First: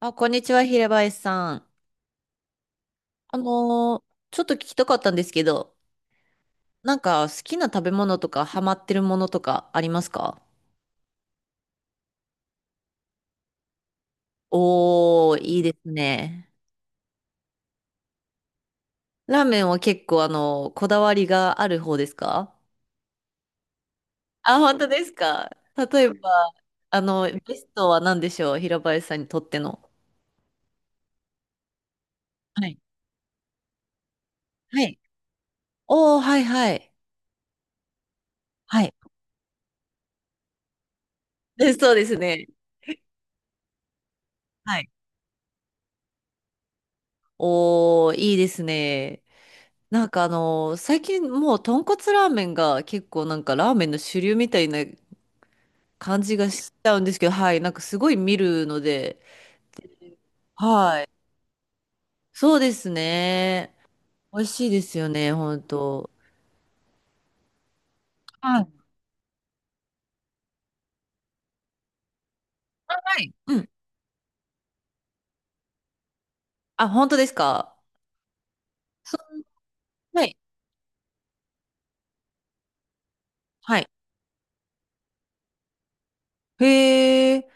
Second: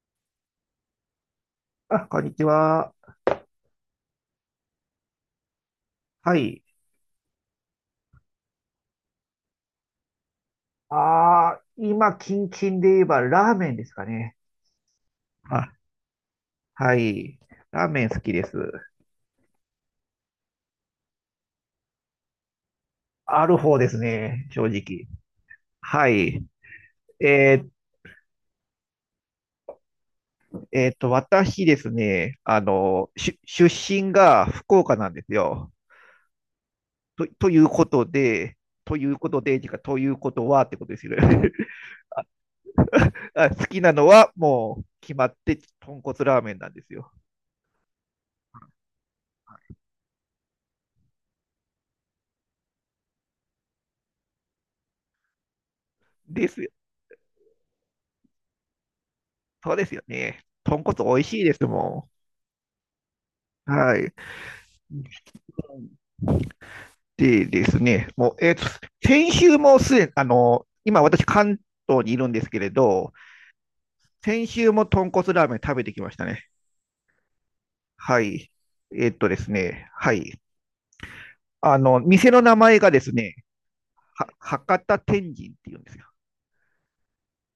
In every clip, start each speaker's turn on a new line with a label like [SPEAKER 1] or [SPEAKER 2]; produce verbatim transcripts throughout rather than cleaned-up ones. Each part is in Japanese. [SPEAKER 1] あ、こんにちは、平林さん。
[SPEAKER 2] あ、こんにちは。
[SPEAKER 1] あのーちょっと聞きたかったんですけど、
[SPEAKER 2] はい。
[SPEAKER 1] なんか好きな食べ物とかハマってるものとかありますか？
[SPEAKER 2] ああ、今、キンキンで言えばラーメンですかね。
[SPEAKER 1] おー、いい
[SPEAKER 2] あ、
[SPEAKER 1] ですね。
[SPEAKER 2] はい。ラーメン好きです。
[SPEAKER 1] ラーメンは結構あの、こだわりがある方ですか？
[SPEAKER 2] ある方ですね。
[SPEAKER 1] あ、
[SPEAKER 2] 正
[SPEAKER 1] 本当で
[SPEAKER 2] 直。
[SPEAKER 1] すか？例
[SPEAKER 2] は
[SPEAKER 1] えば、
[SPEAKER 2] い。
[SPEAKER 1] あの、ベ
[SPEAKER 2] え
[SPEAKER 1] ス
[SPEAKER 2] ー
[SPEAKER 1] トは何でしょう、平林さんにとっての。
[SPEAKER 2] えーと、私ですね、あ
[SPEAKER 1] はい。
[SPEAKER 2] の、し出身が福
[SPEAKER 1] は
[SPEAKER 2] 岡
[SPEAKER 1] い。
[SPEAKER 2] なんですよ。
[SPEAKER 1] おー、はいはい。
[SPEAKER 2] と、ということで、
[SPEAKER 1] はい。
[SPEAKER 2] ということで、てかということはってことですよね。
[SPEAKER 1] で、そうですね。
[SPEAKER 2] あ、好きなのは
[SPEAKER 1] は
[SPEAKER 2] もう
[SPEAKER 1] い。
[SPEAKER 2] 決まって豚骨ラーメンなんですよ。
[SPEAKER 1] おー、いいですね。なんかあのー最近もう豚骨ラーメンが結構なんかラーメンの主流みたいな感じ
[SPEAKER 2] です
[SPEAKER 1] がしちゃうんですけど、はい、なんかすごい見るので、
[SPEAKER 2] そうですよね。豚
[SPEAKER 1] は
[SPEAKER 2] 骨
[SPEAKER 1] い。
[SPEAKER 2] 美味しいですも
[SPEAKER 1] そうです
[SPEAKER 2] ん。
[SPEAKER 1] ね。
[SPEAKER 2] はい。
[SPEAKER 1] 美味しいですよね、本当。
[SPEAKER 2] でですね、もう、えっ
[SPEAKER 1] は
[SPEAKER 2] と、
[SPEAKER 1] い。
[SPEAKER 2] 先週もすでに、あの、今私関東にいるんですけれ
[SPEAKER 1] は
[SPEAKER 2] ど、
[SPEAKER 1] い、うん。
[SPEAKER 2] 先週も豚骨ラーメン食べてきましたね。
[SPEAKER 1] あ、本当ですか？
[SPEAKER 2] はい。えっ
[SPEAKER 1] そ
[SPEAKER 2] とですね、は
[SPEAKER 1] う、はい。
[SPEAKER 2] い。あの、店の名前がですね、
[SPEAKER 1] はい。
[SPEAKER 2] は博多天神っていうんですよ。
[SPEAKER 1] へえ。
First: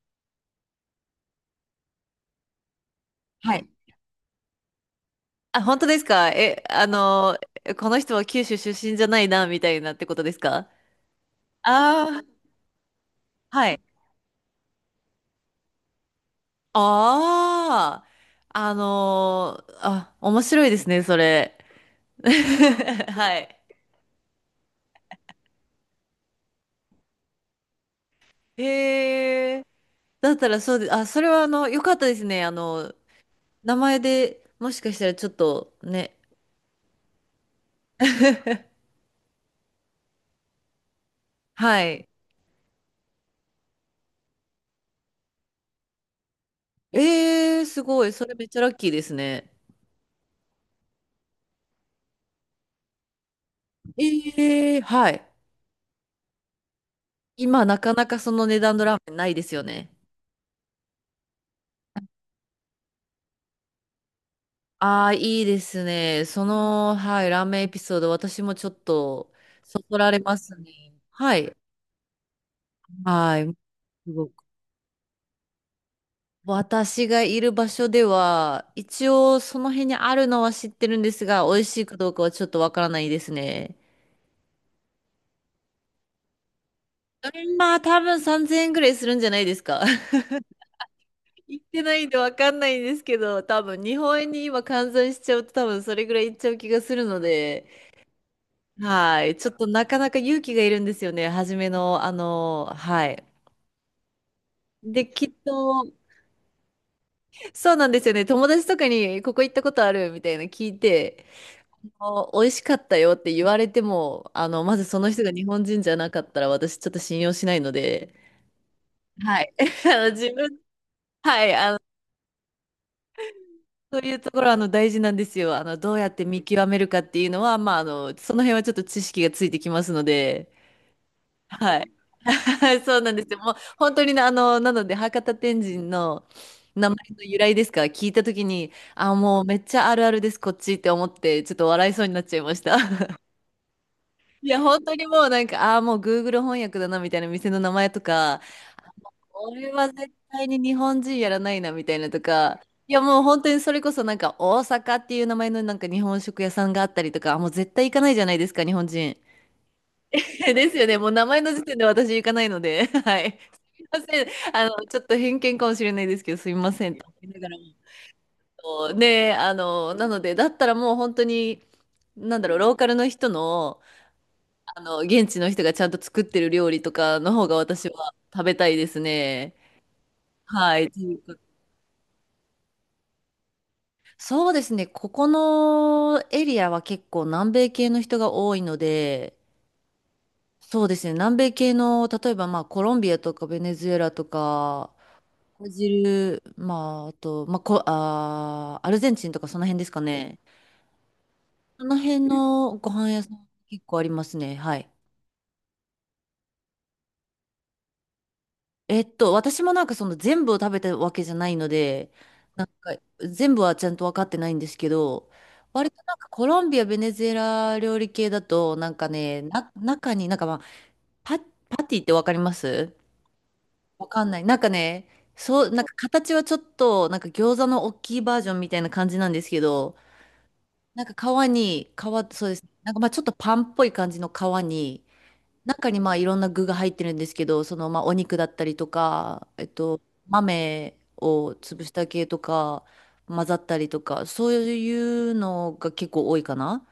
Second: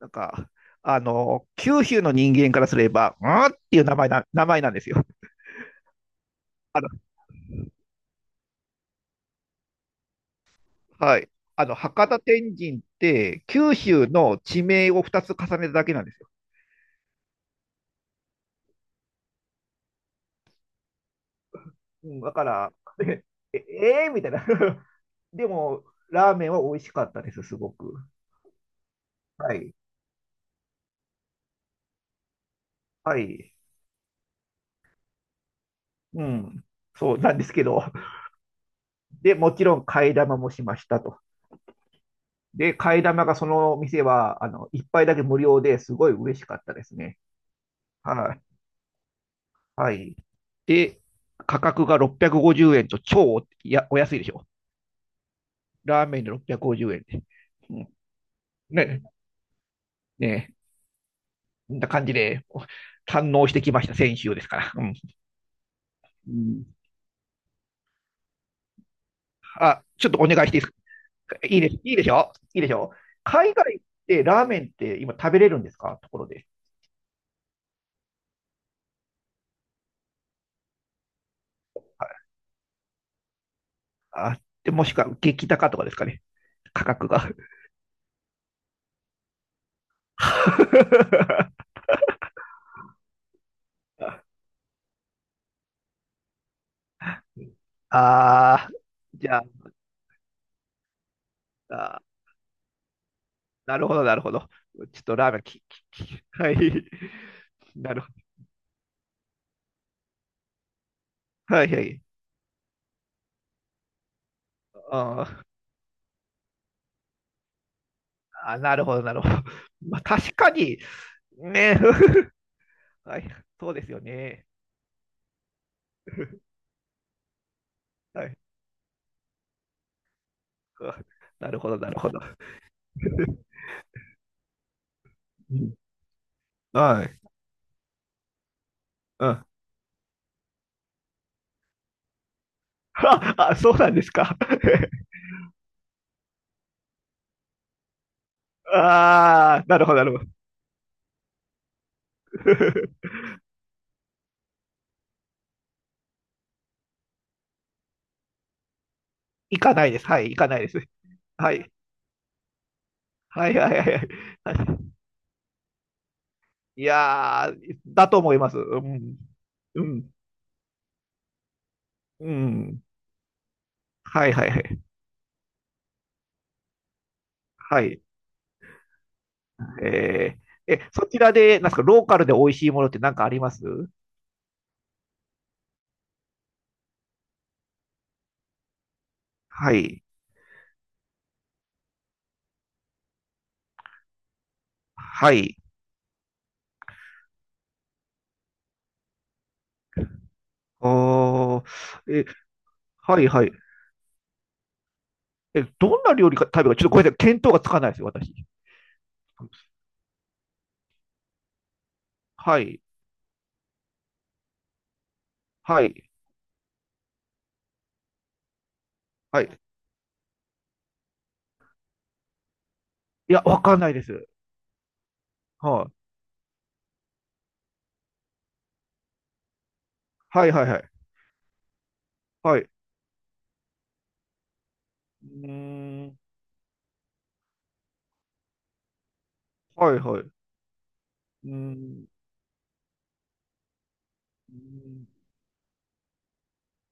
[SPEAKER 2] なんか、あの、九州の人間からすれば、うんっ
[SPEAKER 1] はい。
[SPEAKER 2] ていう名前な、名前なんですよ。
[SPEAKER 1] あ、本当ですか？え、あのーこの人は九州出身じゃないな、みたいなってことですか？
[SPEAKER 2] はい。あの、
[SPEAKER 1] あ
[SPEAKER 2] 博多
[SPEAKER 1] あー、
[SPEAKER 2] 天神って、
[SPEAKER 1] は
[SPEAKER 2] 九
[SPEAKER 1] い。
[SPEAKER 2] 州の地名をふたつ重ねただけなんですよ。
[SPEAKER 1] ああ、あのーあ、面白いですね、それ。
[SPEAKER 2] うん、だから、で
[SPEAKER 1] はい。
[SPEAKER 2] え、えー、みたいな。でも、ラーメンは美味しかったです、すごく。は
[SPEAKER 1] へえ。
[SPEAKER 2] い。
[SPEAKER 1] だったらそうで、あ、それはあの、よかったですね。あの、
[SPEAKER 2] はい。
[SPEAKER 1] 名前でもしかしたらちょっとね。
[SPEAKER 2] うん。そうなんですけど。で、もちろん替え玉もしましたと。
[SPEAKER 1] はい。
[SPEAKER 2] で、替え玉がその店は、あの、いっぱいだけ無料ですごい嬉しかったですね。
[SPEAKER 1] ええ、すごい。それ
[SPEAKER 2] はい。
[SPEAKER 1] めっちゃラッキーですね。
[SPEAKER 2] はい。で、価格がろっぴゃくごじゅうえんと超お、や、お安いでしょ？
[SPEAKER 1] ええ、はい。
[SPEAKER 2] ラーメンでろっぴゃくごじゅうえんで。
[SPEAKER 1] 今な
[SPEAKER 2] う
[SPEAKER 1] かなかその値段のラー
[SPEAKER 2] ね、
[SPEAKER 1] メンないですよね。
[SPEAKER 2] ね、こんな感じで、堪能してきました、先週ですから。うん。
[SPEAKER 1] ああ、いいですね。
[SPEAKER 2] う
[SPEAKER 1] そ
[SPEAKER 2] ん。
[SPEAKER 1] の、はい、ラーメンエピソード、私もちょっと、そ
[SPEAKER 2] あ、
[SPEAKER 1] そ
[SPEAKER 2] ちょ
[SPEAKER 1] ら
[SPEAKER 2] っと
[SPEAKER 1] れ
[SPEAKER 2] お
[SPEAKER 1] ま
[SPEAKER 2] 願いし
[SPEAKER 1] す
[SPEAKER 2] ていいですか？
[SPEAKER 1] ね。はい。
[SPEAKER 2] いいです、いいでしょ？いいでしょ？
[SPEAKER 1] はい。
[SPEAKER 2] 海外っ
[SPEAKER 1] す
[SPEAKER 2] て
[SPEAKER 1] ごく
[SPEAKER 2] ラーメンって今食べれるんですか、ところで。
[SPEAKER 1] 私がいる場所では、一応その辺にあるのは知ってるんですが、美味しいかどうかはちょっとわからないですね。
[SPEAKER 2] あ、で、もしくは激高とかですかね？価格が。
[SPEAKER 1] まあ多分さんぜんえんぐらいするんじゃないですか。行っ てないんでわかんないんですけど、多分日本円に今換算しちゃうと多分それぐらいいっちゃう気がするので、
[SPEAKER 2] ああ、
[SPEAKER 1] は
[SPEAKER 2] じ
[SPEAKER 1] い。
[SPEAKER 2] ゃあ、
[SPEAKER 1] ちょっとなかなか勇気がいるんですよね。初め
[SPEAKER 2] あ
[SPEAKER 1] の、
[SPEAKER 2] ー、
[SPEAKER 1] あの、はい。
[SPEAKER 2] なるほど、なるほど。ちょっ
[SPEAKER 1] で、
[SPEAKER 2] と
[SPEAKER 1] き
[SPEAKER 2] ラ
[SPEAKER 1] っ
[SPEAKER 2] ーメンき、
[SPEAKER 1] と、
[SPEAKER 2] き、き、はい。
[SPEAKER 1] そうなん
[SPEAKER 2] な
[SPEAKER 1] で
[SPEAKER 2] る
[SPEAKER 1] す
[SPEAKER 2] ほ
[SPEAKER 1] よね。
[SPEAKER 2] ど。
[SPEAKER 1] 友達とかにここ行ったことあるみたいな聞いて、
[SPEAKER 2] はい、はい。
[SPEAKER 1] あ、美味しかったよって言われても、あの、まずその人
[SPEAKER 2] あ
[SPEAKER 1] が日
[SPEAKER 2] ー
[SPEAKER 1] 本人じゃなかったら私ちょっと信用しないので、
[SPEAKER 2] あ、なるほど、なるほど。
[SPEAKER 1] はい。あ
[SPEAKER 2] まあ、
[SPEAKER 1] の、自
[SPEAKER 2] 確か
[SPEAKER 1] 分、
[SPEAKER 2] に、
[SPEAKER 1] はい、あ
[SPEAKER 2] ね、
[SPEAKER 1] の、
[SPEAKER 2] はい、そうです
[SPEAKER 1] そ
[SPEAKER 2] よ
[SPEAKER 1] ういうとこ
[SPEAKER 2] ね。
[SPEAKER 1] ろ、あの、大事なんですよ。あの、どうやって見 極めるかっていうのは、まあ、あの、
[SPEAKER 2] は
[SPEAKER 1] そ
[SPEAKER 2] い。
[SPEAKER 1] の辺はちょっと知識がついてきますので、
[SPEAKER 2] あ、なるほ
[SPEAKER 1] は
[SPEAKER 2] ど、な
[SPEAKER 1] い。
[SPEAKER 2] るほど。
[SPEAKER 1] はい、そうなんですよ。もう、本当にね、あの、なので、博多
[SPEAKER 2] う
[SPEAKER 1] 天
[SPEAKER 2] ん。
[SPEAKER 1] 神の名前
[SPEAKER 2] はい。
[SPEAKER 1] の由来ですか、聞いたときに、あ、
[SPEAKER 2] う
[SPEAKER 1] もう
[SPEAKER 2] ん。
[SPEAKER 1] め っちゃあるあるです、こっちって思って、ちょっと笑いそうになっちゃいました。
[SPEAKER 2] あ、あ、そうなんですか。
[SPEAKER 1] いや、本当にもうなんか、ああ、もう Google 翻訳だなみたいな店の名前とか、
[SPEAKER 2] ああ、
[SPEAKER 1] 俺
[SPEAKER 2] なる
[SPEAKER 1] は
[SPEAKER 2] ほど、な
[SPEAKER 1] 絶
[SPEAKER 2] るほど。
[SPEAKER 1] 対に日本人やらないなみたいなとか、いや、もう本当にそれこそなんか、大阪っていう名前のなんか日本食屋さんがあったりとか、あ、もう絶対行かないじゃないですか、日本人。
[SPEAKER 2] 行かないです。はい、行か ないで
[SPEAKER 1] です
[SPEAKER 2] す。
[SPEAKER 1] よね、もう名前の
[SPEAKER 2] は
[SPEAKER 1] 時
[SPEAKER 2] い。
[SPEAKER 1] 点で私行かないので、はい。
[SPEAKER 2] はいはい
[SPEAKER 1] すみま
[SPEAKER 2] はい。
[SPEAKER 1] せん、あ
[SPEAKER 2] は
[SPEAKER 1] の、ちょっと偏見かもしれないですけど、すみま
[SPEAKER 2] い。い
[SPEAKER 1] せんと思いなが
[SPEAKER 2] や
[SPEAKER 1] らも。
[SPEAKER 2] ー、だと思います。う
[SPEAKER 1] そうね
[SPEAKER 2] ん。
[SPEAKER 1] え、あ
[SPEAKER 2] う
[SPEAKER 1] の、な
[SPEAKER 2] ん。
[SPEAKER 1] ので、だったらもう本当に、
[SPEAKER 2] う
[SPEAKER 1] なんだろう、ロー
[SPEAKER 2] ん。
[SPEAKER 1] カルの人の、
[SPEAKER 2] はいはいは
[SPEAKER 1] あ
[SPEAKER 2] い。
[SPEAKER 1] の、現地の人がちゃんと作ってる料理とかの方が
[SPEAKER 2] は
[SPEAKER 1] 私
[SPEAKER 2] い。
[SPEAKER 1] は食べたいですね。
[SPEAKER 2] えー、
[SPEAKER 1] は
[SPEAKER 2] え、
[SPEAKER 1] い。と
[SPEAKER 2] そ
[SPEAKER 1] い
[SPEAKER 2] ち
[SPEAKER 1] う
[SPEAKER 2] ら
[SPEAKER 1] か、
[SPEAKER 2] で、なんですか、ローカルで美味しいものって何かあります？
[SPEAKER 1] そうですね。ここのエリアは結構南米系の人が多いので、
[SPEAKER 2] はい。
[SPEAKER 1] そうですね。南米系の、例えばまあコロンビアとかベネズエラとか、
[SPEAKER 2] はい。
[SPEAKER 1] ブラジル、まああと、まあ、こ、あー、アルゼンチンとかその辺ですかね。
[SPEAKER 2] おー、
[SPEAKER 1] その辺
[SPEAKER 2] え、
[SPEAKER 1] のご飯
[SPEAKER 2] は
[SPEAKER 1] 屋
[SPEAKER 2] い
[SPEAKER 1] さ
[SPEAKER 2] は
[SPEAKER 1] ん
[SPEAKER 2] い。
[SPEAKER 1] 結構ありますね。はい。
[SPEAKER 2] え、どんな料理か食べるか、ちょっとごめんなさい、見当がつかないですよ、私。
[SPEAKER 1] えっと、私もなんかその全部を食べたわけじゃないので、
[SPEAKER 2] は
[SPEAKER 1] なんか
[SPEAKER 2] い、
[SPEAKER 1] 全部はちゃんと分かってないんですけど、
[SPEAKER 2] は
[SPEAKER 1] 割と
[SPEAKER 2] い、
[SPEAKER 1] なんかコロンビア、ベネズエラ料理系だと、なんかね、
[SPEAKER 2] はい。
[SPEAKER 1] な、中になんかまあ、パ、パティって分かります
[SPEAKER 2] いや、わかんないで
[SPEAKER 1] わか
[SPEAKER 2] す。
[SPEAKER 1] んない。なんかね、そう、なん
[SPEAKER 2] は
[SPEAKER 1] か
[SPEAKER 2] い、
[SPEAKER 1] 形はちょっと、なんか餃子の大きいバージョンみたいな感じなんですけど、
[SPEAKER 2] はい、はい、はい。
[SPEAKER 1] なんか皮に、皮、そうで
[SPEAKER 2] はい。
[SPEAKER 1] す
[SPEAKER 2] う
[SPEAKER 1] ね。なんかまあちょっとパンっぽい感じの皮に、
[SPEAKER 2] ー
[SPEAKER 1] 中にまあ
[SPEAKER 2] ん、
[SPEAKER 1] いろんな具が入ってるんですけど、そのまあお肉だったりとか、えっ
[SPEAKER 2] はい、
[SPEAKER 1] と、
[SPEAKER 2] はい。う
[SPEAKER 1] 豆を
[SPEAKER 2] ー
[SPEAKER 1] 潰した
[SPEAKER 2] ん。
[SPEAKER 1] 系とか、混ざったりとか、そ
[SPEAKER 2] う
[SPEAKER 1] う
[SPEAKER 2] ー
[SPEAKER 1] い
[SPEAKER 2] ん。
[SPEAKER 1] うのが結構多いかな。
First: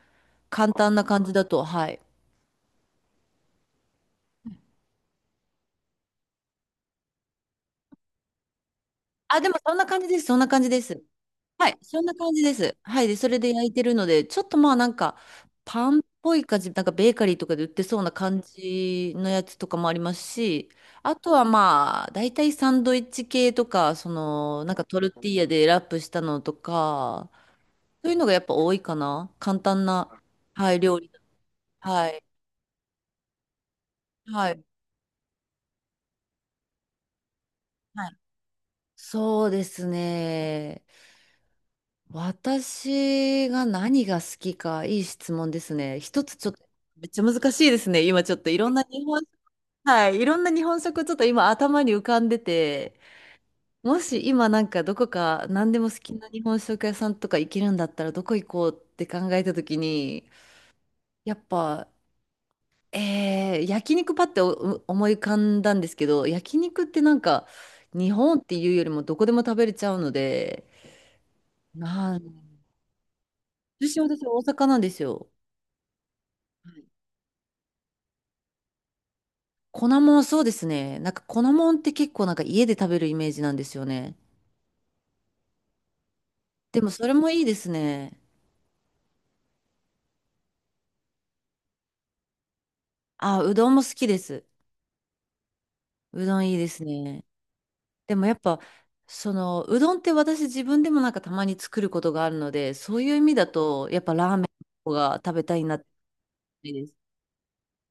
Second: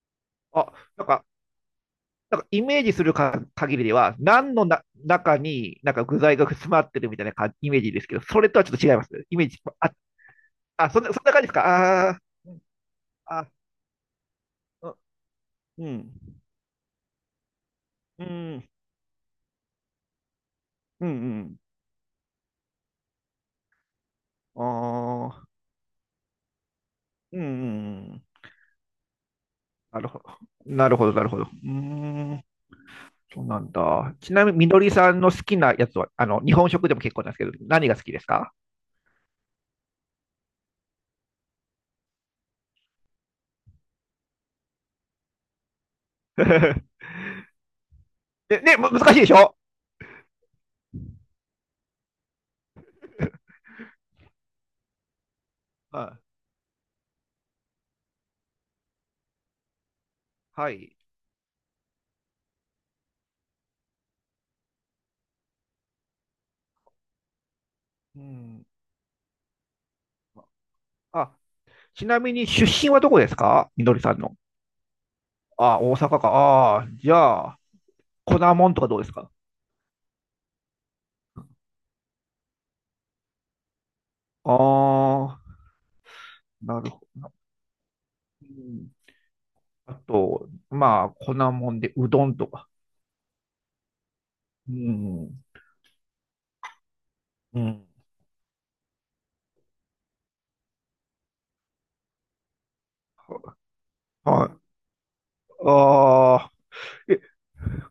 [SPEAKER 2] あ、
[SPEAKER 1] 簡単な
[SPEAKER 2] なん
[SPEAKER 1] 感
[SPEAKER 2] か、
[SPEAKER 1] じだと、はい。
[SPEAKER 2] なんかイメージするか限りでは、何のな中になんか具材が詰まってるみたいなかイメージですけど、それとはちょっと違いますね。イ
[SPEAKER 1] あ、
[SPEAKER 2] メ
[SPEAKER 1] で
[SPEAKER 2] ー
[SPEAKER 1] も
[SPEAKER 2] ジ。
[SPEAKER 1] そんな
[SPEAKER 2] あ、
[SPEAKER 1] 感じです、そんな感じで
[SPEAKER 2] あ、そ
[SPEAKER 1] す。
[SPEAKER 2] んな、そんな感じですか？
[SPEAKER 1] はい、そん
[SPEAKER 2] ああ
[SPEAKER 1] な感じ
[SPEAKER 2] ー、う
[SPEAKER 1] で
[SPEAKER 2] ん。
[SPEAKER 1] す。はい、で、それ
[SPEAKER 2] あ、
[SPEAKER 1] で焼いてるので、ちょっとまあなんか、
[SPEAKER 2] う
[SPEAKER 1] パンっぽ
[SPEAKER 2] ん、
[SPEAKER 1] い感じ、なんかベーカリーとかで売ってそうな
[SPEAKER 2] う
[SPEAKER 1] 感
[SPEAKER 2] ん、
[SPEAKER 1] じのやつとかもありますし、
[SPEAKER 2] うん、う
[SPEAKER 1] あ
[SPEAKER 2] ん。う
[SPEAKER 1] とは
[SPEAKER 2] ん。
[SPEAKER 1] まあ、大体サンドイッチ系とか、その、なんかトルテ
[SPEAKER 2] あ
[SPEAKER 1] ィーヤ
[SPEAKER 2] あ、
[SPEAKER 1] でラップしたのとか、
[SPEAKER 2] うん、う
[SPEAKER 1] そ
[SPEAKER 2] ん、
[SPEAKER 1] う
[SPEAKER 2] う
[SPEAKER 1] いう
[SPEAKER 2] ん。
[SPEAKER 1] のがやっぱ多いかな。簡単
[SPEAKER 2] なるほ
[SPEAKER 1] な、
[SPEAKER 2] ど。
[SPEAKER 1] はい、
[SPEAKER 2] なる
[SPEAKER 1] 料
[SPEAKER 2] ほ
[SPEAKER 1] 理。
[SPEAKER 2] ど、なるほど。う
[SPEAKER 1] はい、
[SPEAKER 2] ーん、そうなんだ。ちな
[SPEAKER 1] は
[SPEAKER 2] みに、
[SPEAKER 1] い、
[SPEAKER 2] みのりさんの好きなやつは、あの、日本食でも結構なんですけど、何が好
[SPEAKER 1] は
[SPEAKER 2] き
[SPEAKER 1] い。
[SPEAKER 2] ですか？
[SPEAKER 1] そうですね。私が何が好きか、いい質問ですね。一つ ちょっと、
[SPEAKER 2] ね、
[SPEAKER 1] めっちゃ難しいですね。今ちょっといろん
[SPEAKER 2] ね、
[SPEAKER 1] な
[SPEAKER 2] む
[SPEAKER 1] 日
[SPEAKER 2] 難し
[SPEAKER 1] 本、
[SPEAKER 2] いでしょ？
[SPEAKER 1] はい、いろんな日本食ちょっと今頭に浮かんでて、もし今なんかどこか何でも
[SPEAKER 2] う
[SPEAKER 1] 好き
[SPEAKER 2] ん。
[SPEAKER 1] な日本食屋さんとか行けるんだったらどこ行こうって考えた時に、
[SPEAKER 2] はい。
[SPEAKER 1] やっぱ、えー、焼肉パってお思い浮かんだんですけど、焼肉ってなんか日
[SPEAKER 2] う
[SPEAKER 1] 本って
[SPEAKER 2] ん。
[SPEAKER 1] いうよりもどこでも食べれちゃうので、
[SPEAKER 2] あ、ち
[SPEAKER 1] な
[SPEAKER 2] な
[SPEAKER 1] ん、
[SPEAKER 2] みに、出身はどこですか、みの
[SPEAKER 1] 私
[SPEAKER 2] りさん
[SPEAKER 1] 私
[SPEAKER 2] の。
[SPEAKER 1] 大阪なんですよ。
[SPEAKER 2] あ、大阪か。ああ、じゃあ、粉もんとかどうですか？
[SPEAKER 1] 粉もん、そうですね。なんか粉もんって結構なんか家で食べるイメージなんですよね。
[SPEAKER 2] ああ、
[SPEAKER 1] で
[SPEAKER 2] な
[SPEAKER 1] も
[SPEAKER 2] るほ
[SPEAKER 1] それ
[SPEAKER 2] ど。
[SPEAKER 1] もいいですね。
[SPEAKER 2] うん。あと、まあ、粉もんで、うどんとか。
[SPEAKER 1] あ、うどんも好きです。
[SPEAKER 2] うん。
[SPEAKER 1] うどんいいですね。
[SPEAKER 2] うん。
[SPEAKER 1] でもやっぱ、その、うどんって私自分でもなんかたまに作ることがあるので、そういう意味だと、やっぱラーメン
[SPEAKER 2] はい。
[SPEAKER 1] の方が食べたいなって
[SPEAKER 2] ああ、
[SPEAKER 1] 感じです。
[SPEAKER 2] え、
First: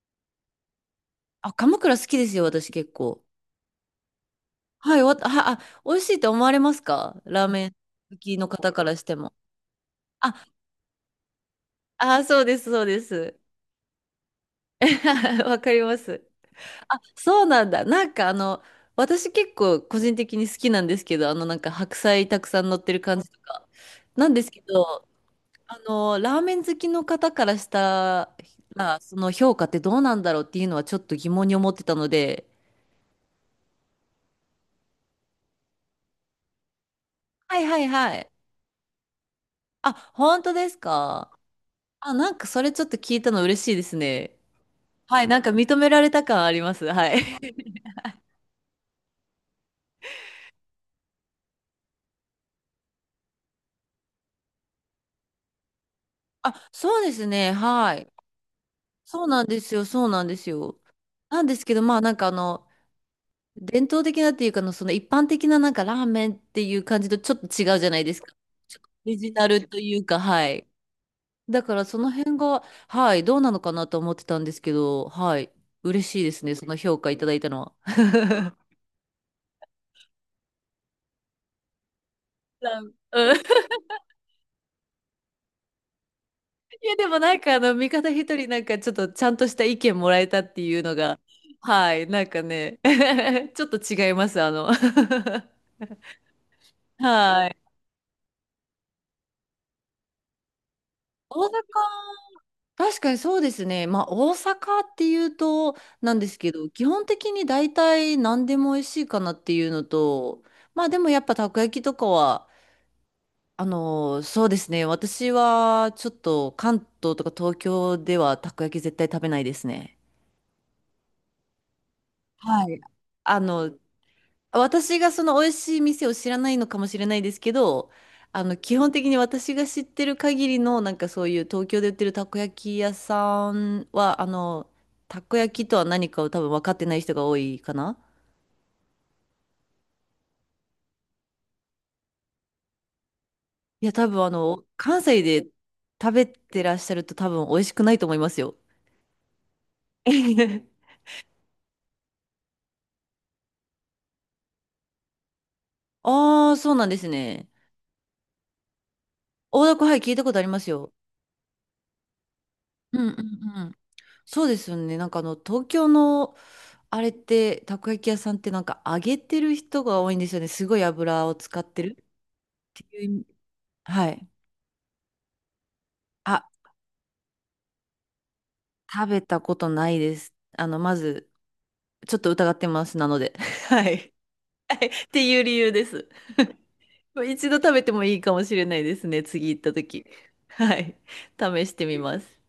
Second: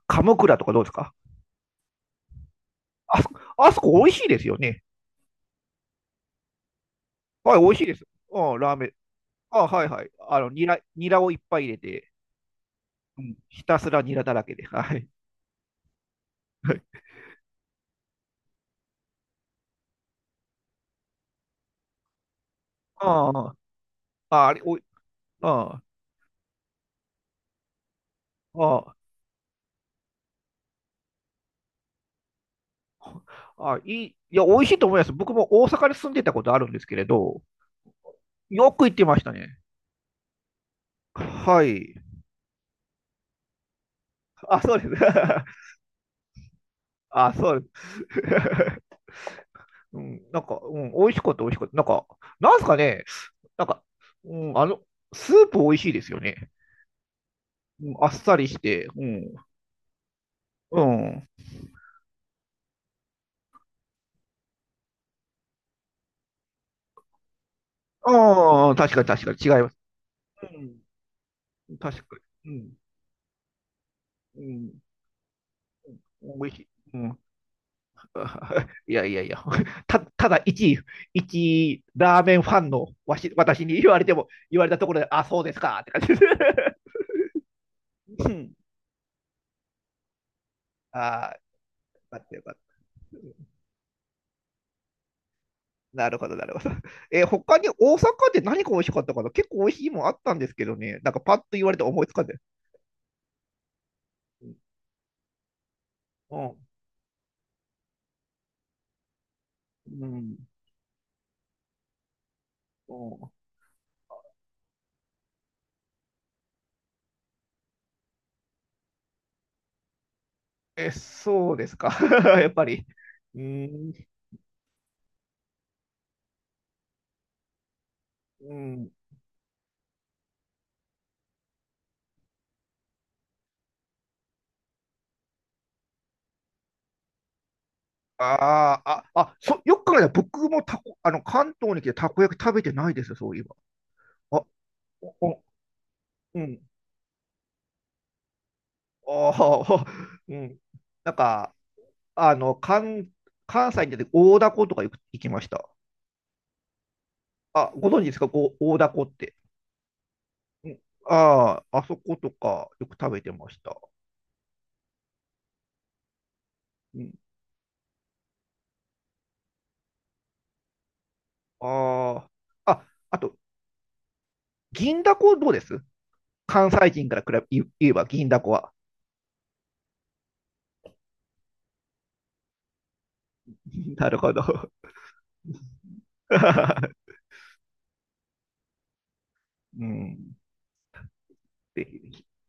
[SPEAKER 2] 鴨倉とかどうですか？
[SPEAKER 1] あ、鎌倉好きですよ、私結
[SPEAKER 2] あ
[SPEAKER 1] 構。
[SPEAKER 2] そこ、あそこ美味しいですよね。
[SPEAKER 1] はい、わ、あ、あ、美味しいと思われますか、ラー
[SPEAKER 2] はい、
[SPEAKER 1] メ
[SPEAKER 2] 美
[SPEAKER 1] ン
[SPEAKER 2] 味しいです。
[SPEAKER 1] 好きの
[SPEAKER 2] うん、
[SPEAKER 1] 方
[SPEAKER 2] ラー
[SPEAKER 1] か
[SPEAKER 2] メン。
[SPEAKER 1] らしても。
[SPEAKER 2] あ、はいはい。あ
[SPEAKER 1] あ、
[SPEAKER 2] の、ニラ、ニラをいっぱい入れて、
[SPEAKER 1] あ、そうです、そうで
[SPEAKER 2] うん、
[SPEAKER 1] す。
[SPEAKER 2] ひたすらニラだらけで。はい。
[SPEAKER 1] わかります。
[SPEAKER 2] はい。
[SPEAKER 1] あ、そうなんだ。なんかあの、私結構個人的に好きなんですけど、あのなんか白菜たくさん乗ってる感じ
[SPEAKER 2] あ
[SPEAKER 1] とか。なん
[SPEAKER 2] あ、
[SPEAKER 1] で
[SPEAKER 2] あ
[SPEAKER 1] す
[SPEAKER 2] あ
[SPEAKER 1] け
[SPEAKER 2] れ、おい、
[SPEAKER 1] ど、あ
[SPEAKER 2] あ
[SPEAKER 1] の、ラーメン好きの方からした
[SPEAKER 2] あ、あ
[SPEAKER 1] ら、その評価ってどうなんだろうっていうのはちょっと疑問に思ってたので。
[SPEAKER 2] あ、いい、いや、美味しいと思います。僕も大阪に住んでたことあるんですけれど、
[SPEAKER 1] はいはいはい。
[SPEAKER 2] よく行ってましたね。
[SPEAKER 1] あ、本当ですか？
[SPEAKER 2] はい。
[SPEAKER 1] あ、なんかそれちょっと聞いたの嬉しいですね。
[SPEAKER 2] あ、そうです。
[SPEAKER 1] はい、なんか認められた感あります。は い。
[SPEAKER 2] あ、そう です。うん、なんか、うん、美味しかった、美味しかった。なんか、なんすかね、なんか、うん、あの、スープ美味しいですよね。
[SPEAKER 1] あ、そうですね。
[SPEAKER 2] う
[SPEAKER 1] は
[SPEAKER 2] ん、あ
[SPEAKER 1] い。
[SPEAKER 2] っさりして、う
[SPEAKER 1] そう
[SPEAKER 2] ん、
[SPEAKER 1] なんですよ。そうなんです
[SPEAKER 2] う
[SPEAKER 1] よ。
[SPEAKER 2] ん。
[SPEAKER 1] なんですけど、まあなんかあの、伝統的なっていうかの、その一般的ななんかラーメンっていう感じとちょっと違うじゃないですか。
[SPEAKER 2] ああ、
[SPEAKER 1] ちょっと
[SPEAKER 2] 確かに
[SPEAKER 1] オリ
[SPEAKER 2] 確
[SPEAKER 1] ジ
[SPEAKER 2] かに
[SPEAKER 1] ナ
[SPEAKER 2] 違い
[SPEAKER 1] ル
[SPEAKER 2] ます。
[SPEAKER 1] というか、はい。
[SPEAKER 2] う
[SPEAKER 1] だか
[SPEAKER 2] ん。
[SPEAKER 1] らそ
[SPEAKER 2] 確
[SPEAKER 1] の
[SPEAKER 2] か
[SPEAKER 1] 辺が、
[SPEAKER 2] に。
[SPEAKER 1] はい、どうなのかなと思ってた
[SPEAKER 2] うん。
[SPEAKER 1] ん
[SPEAKER 2] う
[SPEAKER 1] ですけ
[SPEAKER 2] ん。
[SPEAKER 1] ど、はい。嬉しいです
[SPEAKER 2] 美
[SPEAKER 1] ね、
[SPEAKER 2] 味し
[SPEAKER 1] そ
[SPEAKER 2] い。
[SPEAKER 1] の
[SPEAKER 2] う
[SPEAKER 1] 評価
[SPEAKER 2] ん。
[SPEAKER 1] いただいたのは。
[SPEAKER 2] あ、いやいやいや。た、ただ一、一ラーメンファン
[SPEAKER 1] ラー
[SPEAKER 2] の
[SPEAKER 1] メン、
[SPEAKER 2] わし、
[SPEAKER 1] うん。
[SPEAKER 2] 私に言われても、言われたところで、あ、そうですかって感じです。
[SPEAKER 1] いや、でもなんかあの、味方
[SPEAKER 2] う
[SPEAKER 1] 一人
[SPEAKER 2] ん。
[SPEAKER 1] なんかちょっとちゃんとした意見もらえたっていう のが、
[SPEAKER 2] ああ、よ
[SPEAKER 1] はい、
[SPEAKER 2] か
[SPEAKER 1] なん
[SPEAKER 2] った
[SPEAKER 1] か
[SPEAKER 2] よかった。
[SPEAKER 1] ね、ちょっと違います、あの。
[SPEAKER 2] なるほど、なるほど。えー、
[SPEAKER 1] はい。
[SPEAKER 2] 他に大阪で何が美味しかったかな？結構美味しいもんあったんですけどね。なんかパッ
[SPEAKER 1] 大
[SPEAKER 2] と
[SPEAKER 1] 阪、
[SPEAKER 2] 言われて思いつかんで。
[SPEAKER 1] 確かにそうですね。まあ、大
[SPEAKER 2] う
[SPEAKER 1] 阪
[SPEAKER 2] ん。
[SPEAKER 1] っていうと、なんですけ
[SPEAKER 2] う
[SPEAKER 1] ど、基本的に大体何でも美味しいかなっていうのと、
[SPEAKER 2] ん。
[SPEAKER 1] まあでもやっぱたこ焼きとかは、
[SPEAKER 2] うん。
[SPEAKER 1] あのそうですね。私はちょっと関東とか東京ではたこ焼き絶対食べないですね。
[SPEAKER 2] え、そうですか？やっぱ
[SPEAKER 1] はい。
[SPEAKER 2] り。う
[SPEAKER 1] あ
[SPEAKER 2] ー
[SPEAKER 1] の、
[SPEAKER 2] ん。
[SPEAKER 1] 私がその美味しい店を知らないのかもしれないですけど、あ
[SPEAKER 2] う
[SPEAKER 1] の、基本
[SPEAKER 2] ん。
[SPEAKER 1] 的に私が知ってる限りの、なんかそういう東京で売ってるたこ焼き屋さんは、あの、たこ焼きとは何かを多分分かってない人が多いかな。
[SPEAKER 2] あーあ、あ、そ、よく考えたら僕もたこ、あの、関東に来てたこ焼き食べてないですよ、そういえば。
[SPEAKER 1] いや、多分あ
[SPEAKER 2] あ、
[SPEAKER 1] の、関
[SPEAKER 2] お、
[SPEAKER 1] 西
[SPEAKER 2] お。
[SPEAKER 1] で食べ
[SPEAKER 2] うん。
[SPEAKER 1] てらっしゃると多分美味しくないと思いますよ。
[SPEAKER 2] ああ、うん。なんか、あの、関、関西に出て大凧とかよく行きました。
[SPEAKER 1] ああ、そうなんですね。
[SPEAKER 2] あ、ご存知ですか、こう、大凧って？
[SPEAKER 1] 大凧、はい、聞いたことあります
[SPEAKER 2] うん。
[SPEAKER 1] よ。
[SPEAKER 2] ああ、あそことかよく
[SPEAKER 1] うん
[SPEAKER 2] 食べ
[SPEAKER 1] う
[SPEAKER 2] てました。
[SPEAKER 1] ん、そうですよね。なんかあの、東京の、あ
[SPEAKER 2] う
[SPEAKER 1] れっ
[SPEAKER 2] ん。
[SPEAKER 1] て、たこ焼き屋さんってなんか揚げてる人が多いんですよね。すごい油を使ってるっ
[SPEAKER 2] ああ、
[SPEAKER 1] て
[SPEAKER 2] あ、
[SPEAKER 1] いう意
[SPEAKER 2] あ
[SPEAKER 1] 味。
[SPEAKER 2] と、
[SPEAKER 1] はい。
[SPEAKER 2] 銀だこどうです？
[SPEAKER 1] あ、
[SPEAKER 2] 関西人から比べ、言えば銀だこは。
[SPEAKER 1] 食べたことないです。あの、まず、ちょっと疑ってます。なので。は
[SPEAKER 2] な
[SPEAKER 1] い。
[SPEAKER 2] るほど。
[SPEAKER 1] はいっていう理由です。一度食べてもいいかもしれないですね。次行った
[SPEAKER 2] う
[SPEAKER 1] 時。
[SPEAKER 2] ん。
[SPEAKER 1] はい。試し
[SPEAKER 2] ぜ
[SPEAKER 1] てみま
[SPEAKER 2] ひ。
[SPEAKER 1] す。